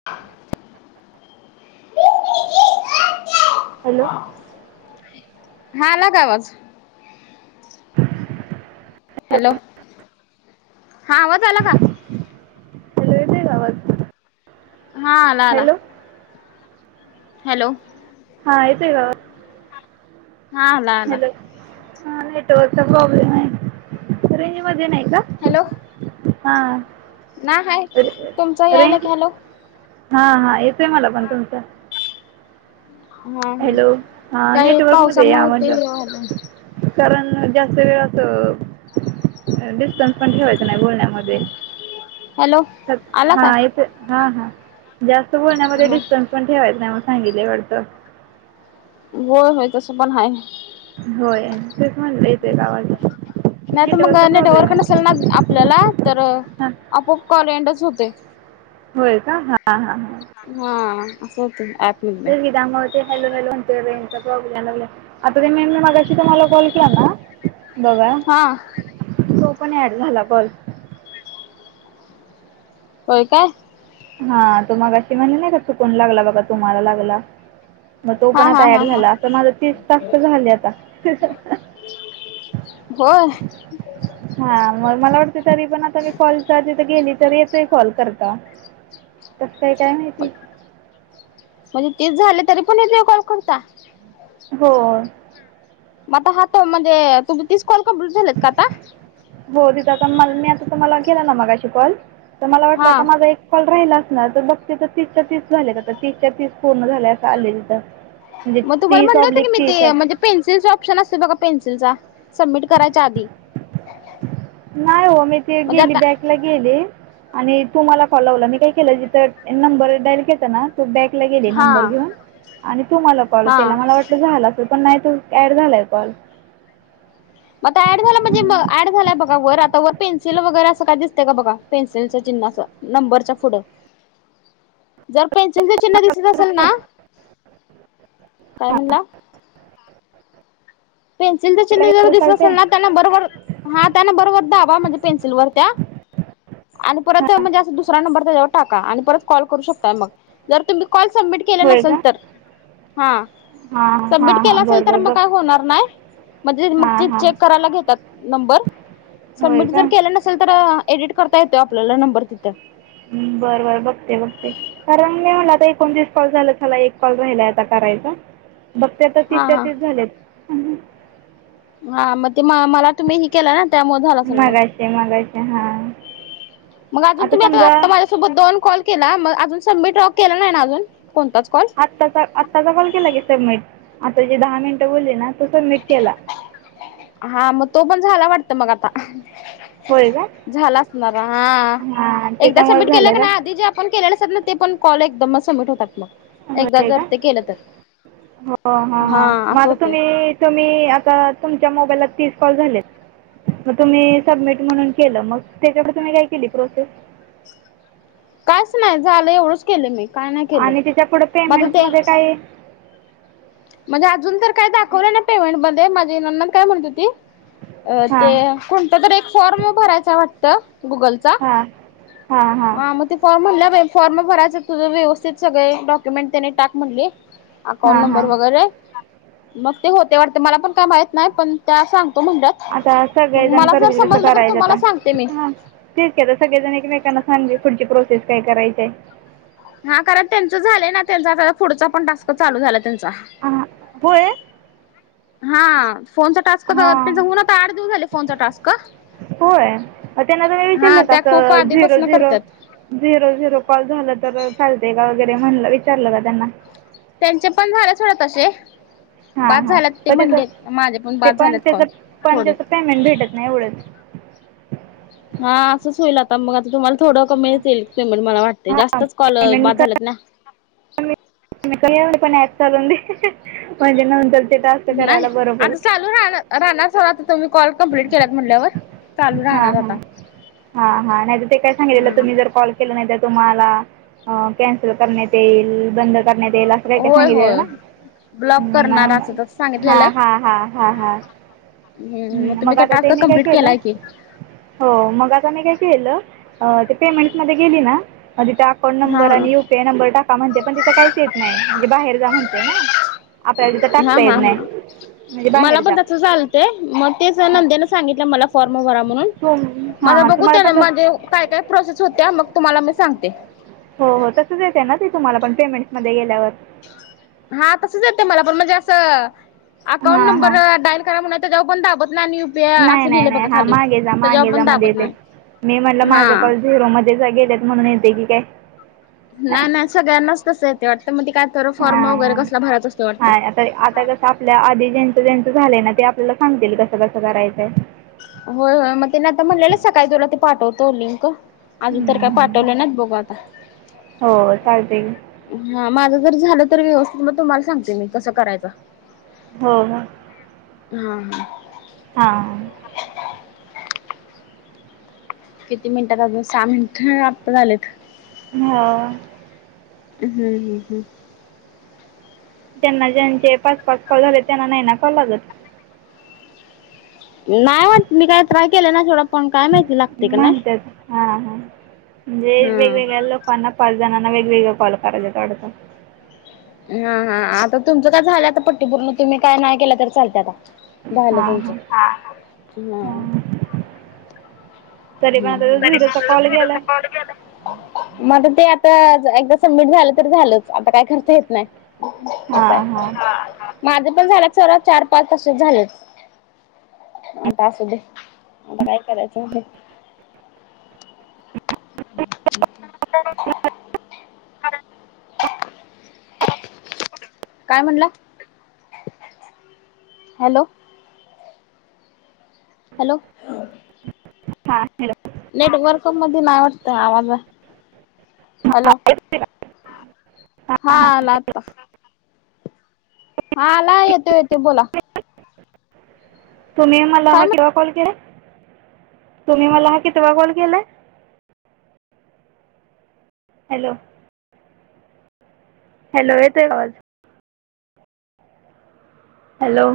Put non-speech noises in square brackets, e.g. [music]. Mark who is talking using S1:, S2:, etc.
S1: [inaudible]
S2: Hello
S1: आ. हाला का आवाज? हॅलो. हा आवाज आला का?
S2: हॅलो, येतोय का आवाज?
S1: हा आला आला.
S2: Hello
S1: hello.
S2: हां येतोय का आवाज?
S1: हा आला आला
S2: हॅलो. हा नेटवर्कचा प्रॉब्लेमे. रेंज मध्ये नाही का?
S1: हॅलो.
S2: हा.
S1: ना हाय. तुमचा यायला की, हॅलो.
S2: हा हा येतोय मला पण तुमचा.
S1: हा हा
S2: हॅलो हा
S1: काही
S2: नेटवर्क मध्ये या
S1: पावसामुळे ते
S2: म्हनलं. कारण जास्त वेळ अस, डिस्टन्स पण ठेवायचं नाही बोलण्यामध्ये.
S1: हॅलो
S2: त
S1: आला
S2: हा
S1: का
S2: येतोय. हा हा. जास्त बोलण्यामध्ये
S1: ह
S2: डिस्टन्स पण ठेवायच नाही म्हणू सांगितलेय वाटतं.
S1: होय होय तसं पण हाय.
S2: होय तेच म्हणलं येतोय का आवाज? नेटवर्कचा प्रॉब्लेमे.
S1: चल माझ आप [unintelligible] आपल्याला तर आपोआप कॉल एंडच होतोय.
S2: होय का? हा हा हा हा.
S1: हा असं होत. ऑप
S2: तेच की, त्यामुळ ते हॅलो हॅलो म्हणते रेंज चा प्रॉब्लेम यायला लागल्या. आता त्यां मेमीन मागाशी तुम्हाला कॉल केला ना बघा.
S1: हा
S2: तो पण ऍड झाला कॉल.
S1: होय काय?
S2: हा तो मगाशी म्हणे नाही का, चुकून लागला बघा तुम्हाला लागला. मग तो
S1: हा
S2: पण
S1: हा
S2: आता
S1: हा
S2: ॲड
S1: हा
S2: झाला. अस माझ तीस टास्क झाले आता.
S1: होय.
S2: हा मग मला वाटतं तरी पण आता मी कॉल [unintelligible] तिथे गेली तरी येतही कॉल करता. कसं काय काय माहिती?
S1: म्हणजे तीस झाले. तरी पण येतोय कॉल करता.
S2: हो
S1: बापा हातो म्हणजे तुम्ही तीस कॉल कम्प्लीट झालेत का आता?
S2: हो तिथ त मल [unintelligible] त मला वाटला
S1: हा.
S2: आता माझा एक कॉल राहिला असणार. त बघते तीसच्या तीस झालेत आता तीसच्या तीस पूर्ण झालेय असा आले तिथं म्हणजे
S1: मग तुम्हाला
S2: तीस
S1: म्हणलं होत
S2: ऑब्लिक
S1: मी
S2: तीस
S1: ते
S2: आहे
S1: म्हणजे पेन्सिलचा ऑप्शन असते बघा पेन्सिलचा सबमिट कराच्या आधी
S2: नाही ओ, मी ते
S1: म्हणजे
S2: गेली
S1: आता
S2: बॅक गेली आणि तु मला कॉल लावला. मी काय केलं जिथं नंबर डाइल केलतं ना, तू बॅकला गेली
S1: हा
S2: नंबर घेऊन आणि तू मला कॉल
S1: हा.
S2: केला. मला वाटलं झाल असलं पण नाही तू ॲड झाला आहे कॉल.
S1: मग का ॲड झाला म्हणजे म ॲड झालाय बघा वर आता वर पेन्सिल वगैरे असं काय दिसते का बघा पेन्सिलचं चिन्ह असं. नंबरच्या पुढं, जर पेन्सिलचे चिन्ह दिसत असेल ना, काय
S2: हां
S1: म्हणला? पेन्सिलच
S2: बॅकला
S1: चिन्ह जर
S2: गेलं
S1: दिसलं
S2: चालते
S1: असेल ना, त्या नंबर वर हा त्या नंबर वर दाबा म्हणजे पेन्सिलवर त्या आणि परत
S2: हां
S1: म्हणजे अस दुसरा नंबर त्याच्यावर टाका. आणि परत कॉल करू शकताय मग. जर तुम्ही कॉल सबमिट केलं
S2: होय
S1: नसेल
S2: का
S1: तर, हा,
S2: हां
S1: सबमिट
S2: हां
S1: केला
S2: हां
S1: असेल
S2: बरं
S1: तर
S2: बरं
S1: मग
S2: बघ
S1: काय होणार नाही. म्हणजे मग
S2: हां
S1: ते
S2: हां
S1: चेक करायला घेतात नंबर,
S2: होय
S1: सबमिट जर
S2: का
S1: केलं न सल तर, एडिट करता येतो आपल्याला नंबर तिथं.
S2: बरं बरं बघते बघते, कारण मी म्हणलं आता एकोणतीस कॉल झालेत. झाला एक कॉल राहिला आता करायचा. बघते आता
S1: हा
S2: तीसच्या
S1: हा
S2: तीस झालेत.
S1: हा, म ते म मला तुम्ही केला न, त्यामुळे झाला असेल मग,
S2: मघाशी मघाशी हां
S1: मग अजून तुम्ही आता आता सोबत दोन कॉल केला. मग अजून सबमीट तवा केला नाही ना अजून कोणताच कॉल.
S2: आत्ताचा आत्ताचा कॉल केला की सबमीट. आता जी दहा मिनटं बोलली ना, तो सबमिट केला.
S1: हा, मग तो पण झाला वाटत मग आता
S2: होय का
S1: झाला असणार हा,
S2: हां
S1: एकदा
S2: त्याच्यामुळे
S1: सबमिट केलं का
S2: झालं
S1: नाही आधी जे [unintelligible] ते पण कॉल एकदम सबमिट होतात मग. एकदा जर
S2: [unintelligible] हो
S1: ते केलं तर
S2: हा हा, मग
S1: असं
S2: आता
S1: होतंय.
S2: तुम्ही तुम्ही आता तुमच्या मोबाईल ला तीस कॉल झालेत. मग तुम्ही सबमिट म्हणून केलं मग, त्याच्याकड तुम्ही काय केली प्रोसेस?
S1: कायच नाही, झालं एवढंच केलं मी. काय नाही केलं.
S2: आणि त्याच्या पुढं
S1: मग आता ते
S2: पेमेंट्समध्ये काही
S1: म्हणजे अजून तर काय दाखवलं नाय पेमेंट मध्ये, माझी नणंद काय म्हणत होती. अ ते
S2: हां
S1: कोणतं तरी एक फॉर्म भरायचा वाटतं गुगलचा
S2: हां हां हां,
S1: हा मग ते फॉर्म म्हणल्या बाई, फॉर्म भरायचं तुझं व्यवस्थित सगळे डॉक्युमेंट त्यांनी टाक म्हणली. अकाउंट
S2: हां
S1: नंबर
S2: हां
S1: वगैरे, मग ते होते वाटते. मला पण काय माहीत नाही. पण त्या सांग तो म्हणल्यात.
S2: आता
S1: मग
S2: सगळेजण
S1: मला जर
S2: करतील
S1: समजलं तर तुम्हाला सांगते मी.
S2: तेचकी आता सगळेजण एकमेकांना सांगेल पुढची प्रोसेस काय करायची आहे.
S1: हा कारण त्यांच झालंय ना, त्यांचा आता पुढचा पण टास्क चालू झाला त्यांचा.
S2: हां होय.
S1: हा फोनचा टास्क
S2: हां
S1: होऊन, आता आठ दिवस झाले फोनचा टास्क.
S2: होय, त्यांना तुम्ही
S1: हा
S2: विचारलं
S1: त्या खूप
S2: कासं झिरो
S1: आधीपासन
S2: झिरो.
S1: करत्यात.
S2: झिरो झिरो कॉल झालं तर चालतय का, वगैरे म्हणलं विचारलं का त्यांना?
S1: त्यांचे पन झाले थोडं तसे.
S2: हां
S1: बाद
S2: हां
S1: झाल्यात ते
S2: पण त्याचं
S1: म्हणले, माझे पण
S2: ते
S1: बाद झालेत कॉल
S2: त्याचं पण
S1: थोडे.
S2: त्याचं पेमेंट भेटत नाही एवढंच.
S1: हा असंच होईल, आता मग आता तुम्हाला थोडं कमी मिळेल पेमेंट, मला वाटते
S2: हां
S1: जास्तच कॉल बाद
S2: पेमेंट
S1: झालेत ना.
S2: पणेल पण जेना म्हनल ते टास्क. [inaudible]
S1: नाही,
S2: बरं पडेल
S1: आता चालू राहला सवात तुम्ही कॉल कम्प्लीट केल्यात म्हणल्यावर चालू राहणार आता.
S2: हा हा, नाही तर ते काय सांगितलेलं तुमही जर कॉल केल नाहीतर तुम्हाला कॅन्सल करण्यात येईल, बंद करण्यात येईल आसं. तुला एकदा
S1: होय
S2: सांगितलेल ना.
S1: होय ब्लॉक करणार
S2: म
S1: असं तसं
S2: हा
S1: सांगितलेलं.
S2: हा हा हा हा. हम्म,
S1: तुम्ही
S2: मग
S1: काय
S2: आता
S1: टास्क
S2: त्यांनी काय
S1: कंप्लीट
S2: केलं?
S1: केलाय की.
S2: हो, मग आता मी काय केलं, ते पेमेंट मध्ये गेली ना फोन
S1: हा
S2: नंबर आणि युपीआय नंबर टाका म्हणतय, पण तिंथ काहीच येत नाहीना, म्हणजे बाहेर जा म्हणते ना. आपल्याला तिथ
S1: हा
S2: टाकता येत
S1: हा
S2: नाही, म्हणजे बाहेर जा.
S1: तेच मग. तेच
S2: हां
S1: नंद्याने सांगितलं मला फॉर्म भरा म्हणून,
S2: तुम
S1: माझ
S2: हां हां
S1: बघू
S2: तुम्हाला
S1: त्या
S2: पण तस
S1: माझे काय काय. प्रोसेस होत्या, मग तुम्हाला मी सांगते.
S2: हो हो तसंच येते ना, ते तुम्हाला पण पेमेंट् मध्ये गेल्यावर.
S1: हा तसंच येतय मला पण, म्हणजे असं अकाउंट
S2: हां
S1: नंबर
S2: हां
S1: डायल करा म्हणतं. तजाव कोण दाबत नाही आणि युपीआय
S2: नाही
S1: असं
S2: नाही
S1: लिहिलंय बघा
S2: नाही, हा
S1: खाली.
S2: मागे जा मागे
S1: त्याच्यावर
S2: जा
S1: पण
S2: मध्ये,
S1: दाबत
S2: ते
S1: नाही.
S2: मी म्हटलं माझं
S1: हा.
S2: कॉल झीरो मध्ये घेत्यात म्हणुन येतय की.
S1: नाही नाही सगळ्यांनाच तसं येतय वाटतं, मग ते काय तर फॉर्म वगैरे कसला भरायच असतो वाटतं.
S2: तर आता कसं आपल्या आधी ज्यांचं ज्यांचं झालंय ना, ते आपल्याला सांगतील कसं कसं करायचंय.
S1: होय होय, मग त्याने आता म्हणलेलं सकाळी तुला ते पाठवतो लिंक. अजून तर काय
S2: हं, हं.
S1: पाठवले नाहीत, बघू आता.
S2: हो चालतंय की.
S1: हा माझं जर झालं तर व्यवस्थित तर मग तुम्हाला सांगते मी कसं करायचं.
S2: हो.
S1: हा हा.
S2: हां.
S1: किती मिनिटात हायत आजून सहा मिनिट्त आता झालेत.
S2: हा.
S1: हम्म हम् हम्.
S2: त्यांना ज्यांचे पाच पाच कॉल झालेत, त्यांना नाही ना कॉल लागत.
S1: नाही वाटतं मी काय ट्राय केलं ना सोडा.
S2: म्हणत्यात, हा हा म्हणजे
S1: हा
S2: वेगवेगळ्या लोक ना पाच जणांना वेगवेगळ कॉल करायंच वाटतं.
S1: हा हा आता तुमचं काय झालं आता पट्टी पूर्ण तुम्ही काय नाही केलं तररी चालत आता. झालं
S2: हां
S1: तुमच
S2: हां
S1: हा
S2: हां तरी पण आता
S1: तरी
S2: झिरोचा
S1: मझच
S2: कॉल गेला
S1: विरद्ध
S2: आहे
S1: पावड्या गेलाय मग ते आता एकदा सबमिट झाल तरी झालच आता काय करता येत नाही असये
S2: हां हां
S1: माझ पण झाल सर्व चार पाच तसेच झालेत आता असू दे आता काय करायच म आवाज [inaudible] काय म्हणला हॅलो हॅलो
S2: हा हॅलो
S1: नेटवर्क मध्ये नाही वाटत आवाज
S2: हां
S1: हॅलो
S2: येतोय का
S1: हा
S2: हां हां
S1: आला आता हा आला येतो येते बोला
S2: तुम्ही मला
S1: काय
S2: हा
S1: म्हण
S2: केव्हा कॉल केला तुम्ही मला हा कितवा कॉल केलाय? हॅलो हॅलो येतो का आवाज? हॅलो